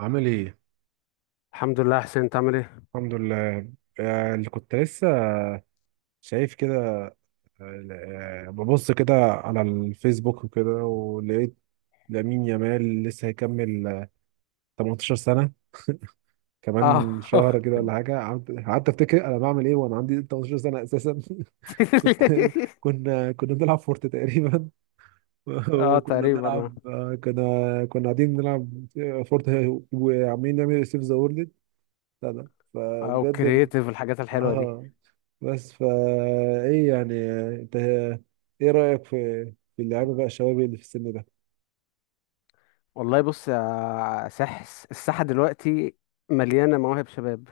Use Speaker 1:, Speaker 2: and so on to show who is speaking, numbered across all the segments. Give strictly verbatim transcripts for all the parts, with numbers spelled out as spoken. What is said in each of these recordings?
Speaker 1: عامل ايه؟
Speaker 2: الحمد لله حسين، انت عامل ايه؟
Speaker 1: الحمد لله. آه، اللي كنت لسه شايف كده. آه، ببص كده على الفيسبوك وكده ولقيت لامين يامال لسه هيكمل آه، تمنتاشر سنة
Speaker 2: اه.
Speaker 1: كمان شهر كده ولا حاجة. قعدت قعدت افتكر انا بعمل ايه وانا عندي تمنتاشر سنة اساسا. كنت، كنا كنا بنلعب فورت تقريبا.
Speaker 2: اه
Speaker 1: وكنا
Speaker 2: تقريبا.
Speaker 1: بنلعب، آه، كنا كنا قاعدين بنلعب فورت وعمالين نعمل سيف ذا وورلد. لا لا،
Speaker 2: اه، او
Speaker 1: فبجد.
Speaker 2: كرييتيف الحاجات الحلوه دي.
Speaker 1: اه بس فا ايه يعني؟ انت ايه رأيك في في اللعيبه بقى، الشباب اللي في السن ده؟
Speaker 2: والله بص يا سحس، الساحه دلوقتي مليانه مواهب شباب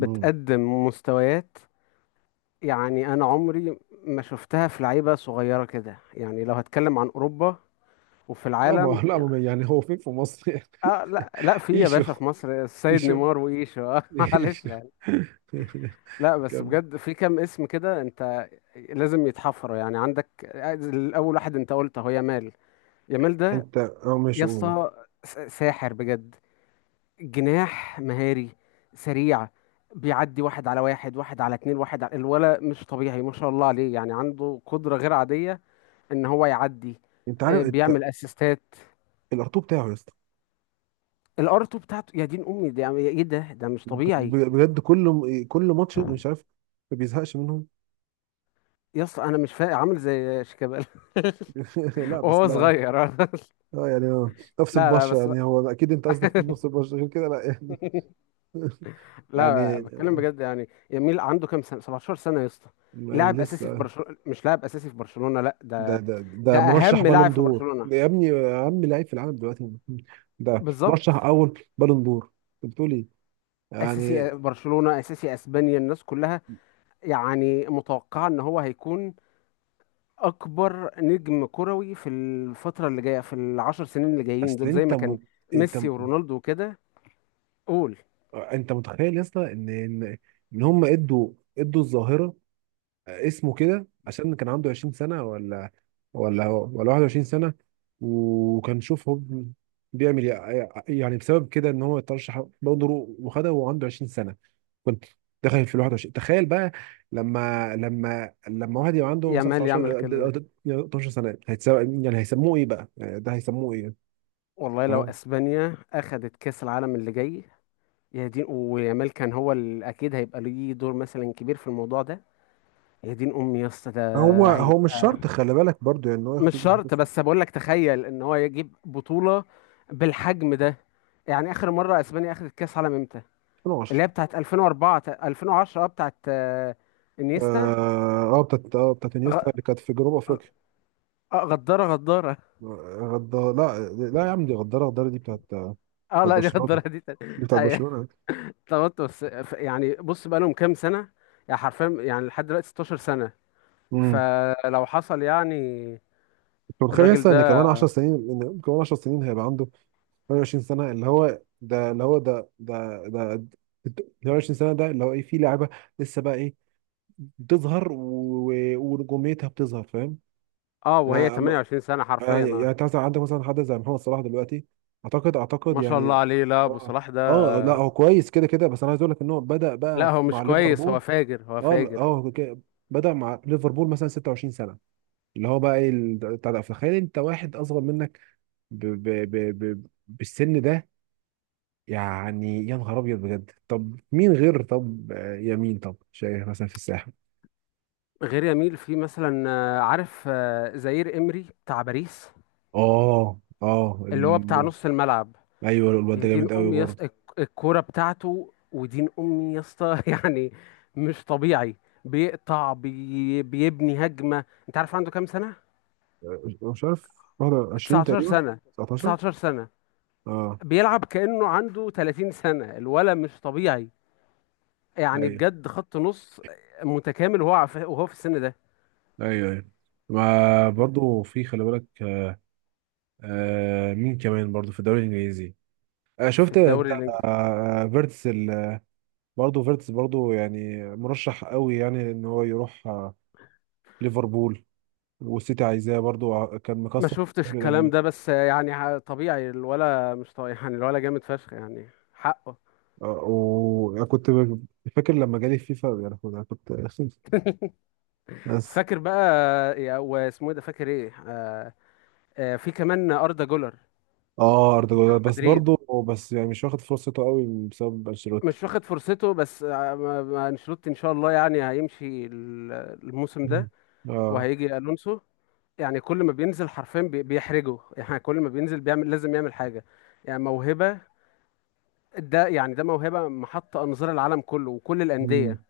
Speaker 1: مم.
Speaker 2: مستويات. يعني انا عمري ما شفتها في لعيبه صغيره كده، يعني لو هتكلم عن اوروبا وفي
Speaker 1: لا ما
Speaker 2: العالم
Speaker 1: لا
Speaker 2: يعني.
Speaker 1: ما يعني، هو فين في مصر يعني؟
Speaker 2: اه لا لا في يا
Speaker 1: ايشو،
Speaker 2: باشا، في مصر السيد
Speaker 1: ايشو،
Speaker 2: نيمار وايشو. اه معلش.
Speaker 1: ايشو.
Speaker 2: لا بس
Speaker 1: كم؟
Speaker 2: بجد في كام اسم كده انت لازم يتحفروا. يعني عندك الاول، واحد انت قلت اهو، يامال. يامال ده
Speaker 1: انت، اه
Speaker 2: يا
Speaker 1: ماشي، قول.
Speaker 2: اسطى س- ساحر بجد، جناح مهاري سريع، بيعدي واحد على واحد، واحد على اتنين، واحد على الولا. مش طبيعي ما شاء الله عليه، يعني عنده قدرة غير عادية ان هو يعدي.
Speaker 1: انت عارف
Speaker 2: آه،
Speaker 1: انت
Speaker 2: بيعمل اسيستات.
Speaker 1: الارتو بتاعه يا اسطى.
Speaker 2: الار اتنين بتاعته، يا دين امي ده ايه ده، ده مش
Speaker 1: ب-
Speaker 2: طبيعي.
Speaker 1: بجد كل م- كل ماتش مش عارف ما بيزهقش منهم.
Speaker 2: يا اسطى انا مش فاهم، عامل زي شيكابالا
Speaker 1: لا بس
Speaker 2: وهو
Speaker 1: لا.
Speaker 2: صغير.
Speaker 1: اه يعني اه نفس
Speaker 2: لا لا
Speaker 1: البشره
Speaker 2: بس
Speaker 1: يعني، هو اكيد انت قصدك في نفس البشره، غير كده لا يعني.
Speaker 2: لا،
Speaker 1: يعني
Speaker 2: بتكلم بجد، يعني يميل عنده كام سنه، سبعة عشر سنه يا اسطى،
Speaker 1: ما
Speaker 2: لاعب اساسي في
Speaker 1: لسه.
Speaker 2: برشلونه. مش لاعب اساسي في برشلونه، لا
Speaker 1: ده
Speaker 2: ده،
Speaker 1: ده
Speaker 2: ده
Speaker 1: ده مرشح
Speaker 2: اهم لاعب
Speaker 1: بالون
Speaker 2: في
Speaker 1: دور
Speaker 2: برشلونه.
Speaker 1: ده يا ابني، اهم لعيب في العالم دلوقتي. ده مرشح
Speaker 2: بالظبط،
Speaker 1: اول بالون دور. انت بتقول ايه
Speaker 2: اساسي
Speaker 1: يعني؟
Speaker 2: برشلونه، اساسي اسبانيا، الناس كلها يعني متوقعه ان هو هيكون اكبر نجم كروي في الفتره اللي جايه، في العشر سنين اللي جايين
Speaker 1: اصل
Speaker 2: دول، زي
Speaker 1: انت
Speaker 2: ما كان
Speaker 1: مت... انت
Speaker 2: ميسي ورونالدو وكده. قول.
Speaker 1: انت متخيل يا اسطى ان ان إن هم ادوا ادوا الظاهره، اسمه كده عشان كان عنده عشرين سنه، ولا ولا ولا واحد وعشرين سنه. وكان شوف هو بيعمل إيه يعني بسبب كده ان هو اترشح بالون دور وخدها وهو عنده عشرين سنه. كنت داخل في ال واحد وعشرين، تخيل بقى. لما لما لما واحد يبقى عنده مثلا
Speaker 2: يامال يعمل
Speaker 1: تسعة عشر،
Speaker 2: كل ده.
Speaker 1: اتناشر سنه، هيتساوي، يعني هيسموه ايه بقى؟ يعني ده هيسموه ايه؟
Speaker 2: والله لو
Speaker 1: فاهم؟
Speaker 2: اسبانيا اخذت كاس العالم اللي جاي، يا دين، ويامال كان هو ال- اكيد هيبقى ليه دور مثلا كبير في الموضوع ده، يا دين امي يا اسطى ده
Speaker 1: هو هو مش
Speaker 2: هيبقى.
Speaker 1: شرط، خلي بالك برضو، يعني إن هو
Speaker 2: مش
Speaker 1: ياخد.
Speaker 2: شرط، بس بقول لك تخيل ان هو يجيب بطولة بالحجم ده. يعني اخر مرة اسبانيا اخذت كاس عالم امتى؟
Speaker 1: ألفين وعشرة.
Speaker 2: اللي هي بتاعت ألفين واربعة تا- الفين وعشرة، اه بتاعت آه، انيستا.
Speaker 1: اه، آه، بتاعت اه بتاعت انيستا،
Speaker 2: غ-
Speaker 1: اللي كانت في جنوب افريقيا.
Speaker 2: آه، غدارة غدارة
Speaker 1: غدار، لا لا يا عم، دي غداره غداره، دي بتاعت بتاعت
Speaker 2: اه لا دي
Speaker 1: برشلونه،
Speaker 2: غدارة دي
Speaker 1: دي
Speaker 2: تاني.
Speaker 1: بتاعت
Speaker 2: ايوه
Speaker 1: برشلونه.
Speaker 2: اتلخبطت. بس ف- يعني بص بقى، لهم كام سنة؟ يعني حرفيا يعني لحد دلوقتي 16 سنة.
Speaker 1: امم
Speaker 2: فلو حصل يعني،
Speaker 1: انت متخيل
Speaker 2: الراجل
Speaker 1: لسه ان
Speaker 2: ده
Speaker 1: كمان عشر سنين، ان كمان 10 سنين هيبقى عنده ثمانية وعشرين سنة، اللي هو ده، اللي هو ده ده ده ده- تمنية وعشرين سنة، ده اللي هو ايه في لعبة لسه بقى ايه بتظهر و- و- ونجوميتها بتظهر، فاهم.
Speaker 2: اه، وهي
Speaker 1: يعني ما-
Speaker 2: ثمانية وعشرون سنة حرفيا
Speaker 1: يعني يعني
Speaker 2: اه.
Speaker 1: أنت مثلا عندك مثلا حد زي محمد صلاح دلوقتي، اعتقد اعتقد
Speaker 2: ما شاء الله
Speaker 1: يعني.
Speaker 2: عليه. لا ابو
Speaker 1: اه
Speaker 2: صلاح ده،
Speaker 1: اه لا، هو كويس كده كده، بس انا عايز اقول لك ان هو بدأ بقى
Speaker 2: لا هو
Speaker 1: مع
Speaker 2: مش كويس،
Speaker 1: ليفربول.
Speaker 2: هو فاجر، هو
Speaker 1: اه
Speaker 2: فاجر.
Speaker 1: اه ك- بدأ مع ليفربول مثلا ستة وعشرين سنة، اللي هو بقى ايه، ال- بتاع ده، فخيل انت واحد اصغر منك ب ب ب ب بالسن ده، يعني يا نهار ابيض بجد. طب مين غير؟ طب آه، يمين. طب شايف مثلا في الساحل.
Speaker 2: غير يميل، في مثلا آه، عارف، آه، زائير امري بتاع باريس
Speaker 1: اه اه
Speaker 2: اللي هو بتاع
Speaker 1: ال...
Speaker 2: نص الملعب.
Speaker 1: ايوه الواد
Speaker 2: يا
Speaker 1: ده
Speaker 2: دين
Speaker 1: جامد قوي
Speaker 2: امي يا يص...
Speaker 1: برضه.
Speaker 2: الكوره بتاعته ودين امي يا اسطى، يعني مش طبيعي. بيقطع، بي... بيبني هجمه. انت عارف عنده كام سنه؟
Speaker 1: آه، مش عارف واحد وعشرين
Speaker 2: تسعتاشر
Speaker 1: تقريبا،
Speaker 2: سنه،
Speaker 1: تسعتاشر،
Speaker 2: تسعتاشر سنه.
Speaker 1: اه.
Speaker 2: بيلعب كانه عنده ثلاثين سنه، الولد مش طبيعي. يعني
Speaker 1: ايوه
Speaker 2: بجد خط نص متكامل، وهو عف- وهو في السن ده.
Speaker 1: ايوه ايوه. ما برضه في خلي بالك. آه مين كمان برضه في الدوري الانجليزي؟ آه
Speaker 2: في
Speaker 1: شفت انت،
Speaker 2: الدوري الانجليزي،
Speaker 1: آه فيرتس ال...، برضه فيرتس برضه يعني مرشح قوي، يعني ان هو يروح آه ليفربول والسيتي عايزاه برضه. آه، كان
Speaker 2: ما
Speaker 1: مكسر
Speaker 2: شفتش
Speaker 1: الدوري
Speaker 2: الكلام
Speaker 1: الألماني.
Speaker 2: ده، بس يعني ع- طبيعي الولا. مش طبيعي يعني، الولا جامد فشخ يعني، حقه.
Speaker 1: آه، وكنت ب- فاكر لما جالي فيفا، يعني كنت، أنا كنت بس.
Speaker 2: فاكر بقى، يا- واسمه إيه ده، فاكر ايه آه آه في كمان اردا جولر
Speaker 1: اه، اردا
Speaker 2: بتاع
Speaker 1: جولر، بس
Speaker 2: مدريد.
Speaker 1: برضه، بس يعني مش واخد فرصته قوي بسبب انشيلوتي.
Speaker 2: مش واخد فرصته، بس آه ما- ما انشيلوتي ان شاء الله يعني هيمشي ال- الموسم
Speaker 1: مم.
Speaker 2: ده،
Speaker 1: اه.
Speaker 2: وهيجي الونسو. يعني كل ما بينزل حرفيا بي- بيحرجه، يعني كل ما بينزل بيعمل، لازم يعمل حاجة. يعني موهبة ده، يعني ده موهبة محط أنظار العالم كله وكل
Speaker 1: امم
Speaker 2: الأندية.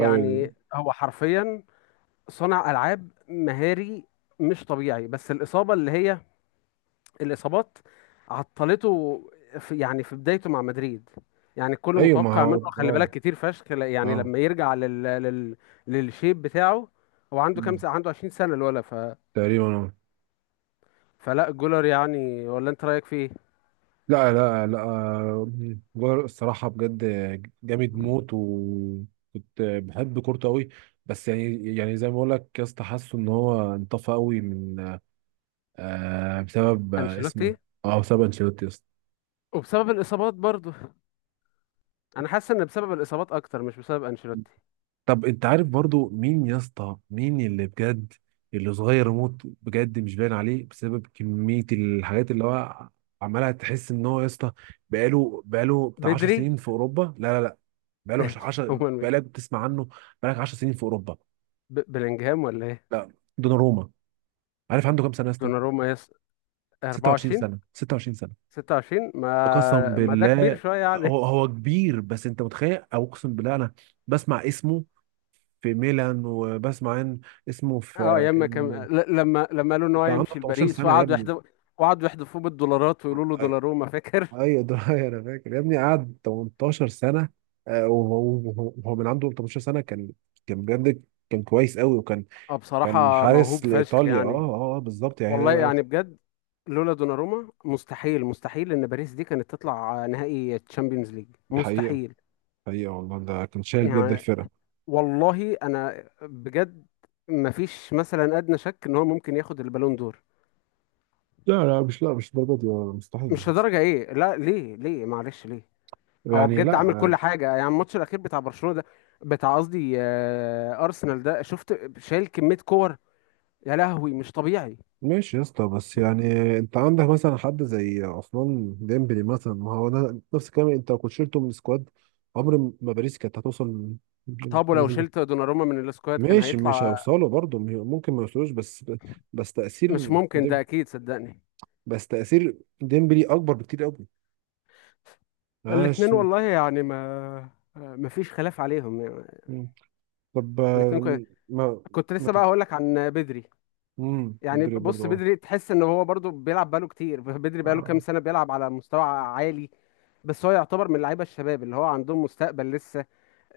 Speaker 1: ايوه دي.
Speaker 2: هو حرفيا صانع ألعاب مهاري مش طبيعي. بس الإصابة اللي هي، الإصابات عطلته في، يعني في بدايته مع مدريد. يعني الكل
Speaker 1: ايوه ما
Speaker 2: متوقع
Speaker 1: هو
Speaker 2: منه، خلي
Speaker 1: اه
Speaker 2: بالك كتير فشخ ل- يعني
Speaker 1: اه
Speaker 2: لما يرجع لل... لل... للشيب بتاعه. هو عنده كام
Speaker 1: مم.
Speaker 2: سنة؟ عنده عشرين سنة الولا ف...
Speaker 1: تقريبا، اه.
Speaker 2: فلا جولر، يعني ولا، أنت رأيك فيه؟
Speaker 1: لا لا لا، آه، جولر الصراحة بجد جامد موت، وكنت بحب كورته قوي. بس يعني، يعني زي ما بقول لك يا اسطى، حاسه ان هو انطفى قوي من آه بسبب آه اسمه إيه؟
Speaker 2: أنشيلوتي.
Speaker 1: اه بسبب انشيلوتي.
Speaker 2: وبسبب الإصابات برضه، أنا حاسس إن بسبب الإصابات أكتر مش بسبب أنشيلوتي.
Speaker 1: طب انت عارف برضو مين يا اسطى، مين اللي بجد اللي صغير موت بجد، مش باين عليه بسبب كمية الحاجات اللي هو عمالها؟ تحس ان هو يا اسطى بقاله بقاله بتاع عشر
Speaker 2: بدري.
Speaker 1: سنين في اوروبا. لا لا لا، بقاله عشرة
Speaker 2: هو مين؟
Speaker 1: بقالك بتسمع عنه، بقالك عشر سنين في اوروبا.
Speaker 2: ب- بلينجهام ولا ايه؟
Speaker 1: لا، دوناروما. عارف عنده كام سنة يا اسطى؟
Speaker 2: دوناروما. يس.
Speaker 1: ستة وعشرين
Speaker 2: اربعة وعشرين.
Speaker 1: سنة، ستة وعشرين سنة.
Speaker 2: ستة وعشرين،
Speaker 1: قسم
Speaker 2: ما ما ده كبير
Speaker 1: بالله.
Speaker 2: شويه يعني.
Speaker 1: هو هو كبير، بس انت متخيل؟ او اقسم بالله انا بسمع اسمه في ميلان، وبسمع إن اسمه
Speaker 2: اه
Speaker 1: في
Speaker 2: ياما كان
Speaker 1: كان
Speaker 2: ل- لما لما قالوا ان هو
Speaker 1: كان عنده
Speaker 2: يمشي
Speaker 1: ثمانية عشر
Speaker 2: لباريس،
Speaker 1: سنة يا
Speaker 2: وقعدوا
Speaker 1: ابني.
Speaker 2: يحدفوا، وقعدوا يحدفوه بالدولارات، ويقولوا له
Speaker 1: ايوه،
Speaker 2: دوناروما، فاكر؟
Speaker 1: ايوه ده. انا فاكر يا ابني، قعد تمنتاشر سنة. آه، وهو وهو- وهو من عنده تمنتاشر سنة كان، كان بجد كان كويس قوي، وكان
Speaker 2: اه
Speaker 1: كان
Speaker 2: بصراحه موهوب
Speaker 1: حارس
Speaker 2: فشخ
Speaker 1: لإيطاليا. اه
Speaker 2: يعني.
Speaker 1: اه آه، بالظبط، يعني
Speaker 2: والله
Speaker 1: ده
Speaker 2: يعني بجد لولا دوناروما، مستحيل، مستحيل ان باريس دي كانت تطلع نهائي تشامبيونز ليج،
Speaker 1: حقيقة،
Speaker 2: مستحيل.
Speaker 1: حقيقة والله، ده كان شايل بجد
Speaker 2: يعني
Speaker 1: الفرقة.
Speaker 2: والله انا بجد ما فيش مثلا ادنى شك ان هو ممكن ياخد البالون دور.
Speaker 1: لا لا مش لا مش الدرجة دي والله، مستحيل.
Speaker 2: مش لدرجة ايه، لا ليه؟ ليه معلش ليه؟ هو
Speaker 1: يعني
Speaker 2: بجد عامل
Speaker 1: لا.
Speaker 2: كل حاجة، يعني الماتش الأخير بتاع برشلونة ده، بتاع قصدي آه، أرسنال ده، شفت شايل كمية كور؟ يا لهوي مش طبيعي.
Speaker 1: ماشي يا اسطى، بس يعني انت عندك مثلا حد زي عثمان ديمبلي، مثلا ما هو ده نفس الكلام، انت لو كنت شلته من السكواد عمر ما باريس كانت هتوصل
Speaker 2: طب ولو
Speaker 1: الليفل ده.
Speaker 2: شلت دوناروما من السكواد، كان
Speaker 1: ماشي مش
Speaker 2: هيطلع؟
Speaker 1: هيوصلوا برضه، ممكن ما يوصلوش، بس بس
Speaker 2: مش
Speaker 1: تأثير
Speaker 2: ممكن،
Speaker 1: ديم
Speaker 2: ده أكيد صدقني.
Speaker 1: بس تأثير ديمبلي أكبر بكتير قوي.
Speaker 2: الاتنين
Speaker 1: ماشي.
Speaker 2: والله يعني ما آه، ما فيش خلاف عليهم يعني.
Speaker 1: مم. طب،
Speaker 2: الاتنين
Speaker 1: آه،
Speaker 2: كوي-
Speaker 1: ما
Speaker 2: كنت
Speaker 1: ما
Speaker 2: لسه
Speaker 1: تف...
Speaker 2: بقى هقول لك عن بدري.
Speaker 1: مم.
Speaker 2: يعني
Speaker 1: مدري برضه،
Speaker 2: بص،
Speaker 1: اه،
Speaker 2: بدري تحس ان هو برضو بيلعب بقاله كتير. بدري بقاله كام
Speaker 1: اه،
Speaker 2: سنة بيلعب على مستوى عالي. بس هو يعتبر من لعيبه الشباب اللي هو عندهم مستقبل لسه.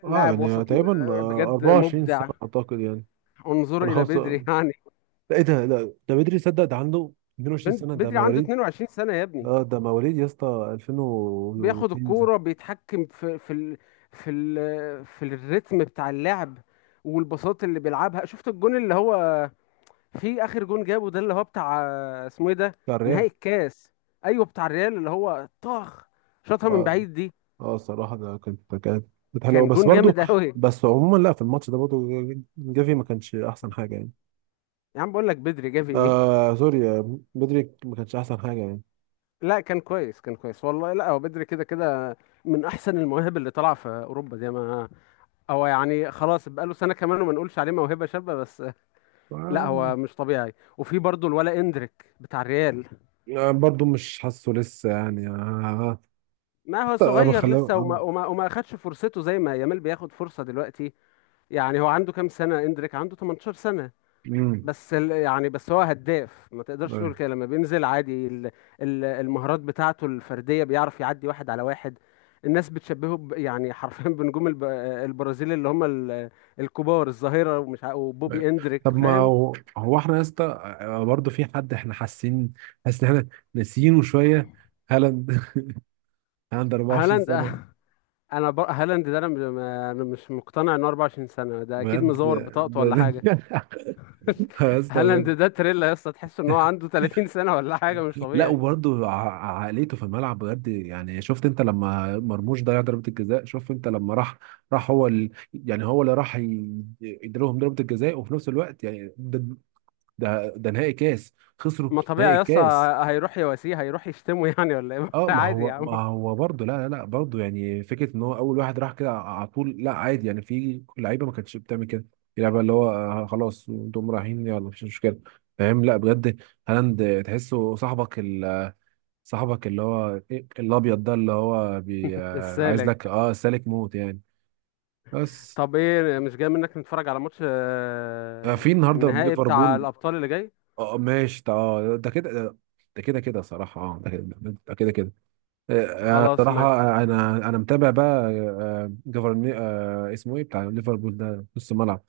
Speaker 1: آه،
Speaker 2: لاعب
Speaker 1: يعني
Speaker 2: وسط م-
Speaker 1: تقريبا، آه،
Speaker 2: بجد
Speaker 1: اربعة وعشرين سنة
Speaker 2: مبدع.
Speaker 1: أعتقد، يعني
Speaker 2: انظر
Speaker 1: ولا
Speaker 2: الى بدري،
Speaker 1: خمسة.
Speaker 2: يعني
Speaker 1: لا ايه ده؟ لا، ده بدري، صدق ده عنده اتنين وعشرين
Speaker 2: بن-
Speaker 1: سنة، ده
Speaker 2: بدري عنده
Speaker 1: مواليد.
Speaker 2: اتنين وعشرين سنه يا ابني.
Speaker 1: اه ده مواليد يا اسطى
Speaker 2: بياخد
Speaker 1: ألفين واتنين زي-
Speaker 2: الكوره، بيتحكم في، في ال في ال في الريتم بتاع اللعب والبساط اللي بيلعبها. شفت الجون اللي هو في اخر جون جابه ده، اللي هو بتاع، اسمه ايه ده،
Speaker 1: بتاع الريال.
Speaker 2: نهائي الكاس؟ ايوه بتاع الريال، اللي هو طخ شاطها من
Speaker 1: اه
Speaker 2: بعيد دي،
Speaker 1: اه الصراحة ده كانت، كانت كانت حلوة،
Speaker 2: كان
Speaker 1: بس
Speaker 2: جون
Speaker 1: برضو
Speaker 2: جامد قوي.
Speaker 1: بس عموما لا، في الماتش ده برضو جافي ما كانش احسن حاجة يعني.
Speaker 2: يا عم بقول لك بدري، جافي ايه؟
Speaker 1: آه سوري، آه، بدري ما كانش احسن حاجة يعني.
Speaker 2: لا كان كويس، كان كويس والله. لا هو بدري كده كده من احسن المواهب اللي طالعه في اوروبا دي، ما هو يعني خلاص بقاله سنه كمان وما نقولش عليه موهبه شابه بس. لا
Speaker 1: آه،
Speaker 2: هو مش طبيعي. وفي برضه الولا اندريك بتاع الريال،
Speaker 1: آه، برضو مش حاسه لسه يعني. آه،
Speaker 2: ما هو
Speaker 1: آه، آه،
Speaker 2: صغير
Speaker 1: بخلاه
Speaker 2: لسه،
Speaker 1: آه،
Speaker 2: وما وما, وما اخدش فرصته زي ما يامال بياخد فرصه دلوقتي. يعني هو عنده كام سنه؟ اندريك عنده تمنتاشر سنه.
Speaker 1: مم.
Speaker 2: بس ال- يعني بس هو هداف، ما تقدرش تقول
Speaker 1: أيوه.
Speaker 2: كده. لما بينزل عادي، ال- ال- المهارات بتاعته الفردية، بيعرف يعدي واحد على واحد. الناس بتشبهه ب- يعني حرفيا بنجوم الب- البرازيل، اللي هم ال- الكبار، الظاهرة ومش ع-
Speaker 1: أيوة.
Speaker 2: وبوبي اندريك،
Speaker 1: طب ما
Speaker 2: فاهم.
Speaker 1: هو، هو احنا يا اسطى آه، برضه في حد احنا حاسين، حاسس ان احنا ناسيينه شويه: هالاند. هالاند اربعة وعشرين
Speaker 2: هالاند.
Speaker 1: سنه.
Speaker 2: انا بر... هالاند ده انا م- انا مش مقتنع انه اربعة وعشرين سنة، ده اكيد
Speaker 1: بجد،
Speaker 2: مزور بطاقته
Speaker 1: ده
Speaker 2: ولا حاجة.
Speaker 1: ده يا اسطى
Speaker 2: هالاند
Speaker 1: بجد.
Speaker 2: ده تريلا يا اسطى، تحس ان هو عنده ثلاثين سنة ولا حاجة، مش
Speaker 1: لا
Speaker 2: طبيعي.
Speaker 1: وبرضه ع- عقليته في الملعب بجد، يعني شفت انت لما مرموش ضيع ضربه الجزاء؟ شوف انت لما راح، راح هو ال... يعني هو اللي راح ي- يديلهم ضربه الجزاء، وفي نفس الوقت يعني ده، ده, ده نهائي كاس خسروا،
Speaker 2: ما طبيعي
Speaker 1: نهائي
Speaker 2: يا اسطى،
Speaker 1: كاس.
Speaker 2: هيروح يواسيه، هيروح يشتمه يعني ولا ايه؟
Speaker 1: اه ما
Speaker 2: عادي يا
Speaker 1: هو،
Speaker 2: عم.
Speaker 1: ما هو برضه، لا لا لا برضه يعني، فكره ان هو اول واحد راح كده على طول، لا عادي يعني، في لعيبه ما كانتش بتعمل كده. في لعيبه اللي هو آه، خلاص انتم رايحين يلا مفيش مشكله، فاهم؟ لا بجد هالاند تحسه صاحبك ال- صاحبك، اللي هو إيه، الابيض ده، اللي هو بي آه، عايز
Speaker 2: السالك.
Speaker 1: لك اه سالك موت يعني. بس
Speaker 2: طب ايه، مش جاي منك نتفرج على ماتش
Speaker 1: آه،
Speaker 2: آه،
Speaker 1: في النهارده من
Speaker 2: النهائي بتاع
Speaker 1: ليفربول.
Speaker 2: الابطال اللي جاي؟
Speaker 1: اه ماشي ده، اه ده كده ده، ده كده كده صراحه، اه ده كده، ده كده كده. آه، آه،
Speaker 2: خلاص
Speaker 1: صراحة
Speaker 2: ماشي.
Speaker 1: آه، أنا أنا متابع بقى. جفرني، اسمه إيه بتاع ليفربول ده نص الملعب؟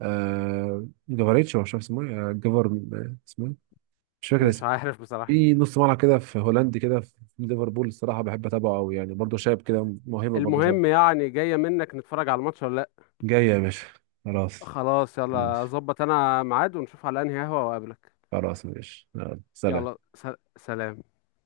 Speaker 1: آه، جفاريتش، هو مش عارف اسمه إيه. آه، جفر، آه، اسمه إيه، مش فاكر
Speaker 2: مش
Speaker 1: اسمه.
Speaker 2: عارف بصراحة.
Speaker 1: في نص ملعب كده، في هولندي كده، في ليفربول الصراحة بحب أتابعه أوي يعني، برضه شاب كده موهبة، برضه شاب.
Speaker 2: المهم يعني، جاية منك نتفرج على الماتش ولا لا؟
Speaker 1: جاي يا باشا. خلاص
Speaker 2: خلاص يلا،
Speaker 1: ماشي.
Speaker 2: ظبط انا ميعاد ونشوف على انهي قهوة واقابلك.
Speaker 1: خلاص ماشي، يلا، سلام.
Speaker 2: يلا س- سلام.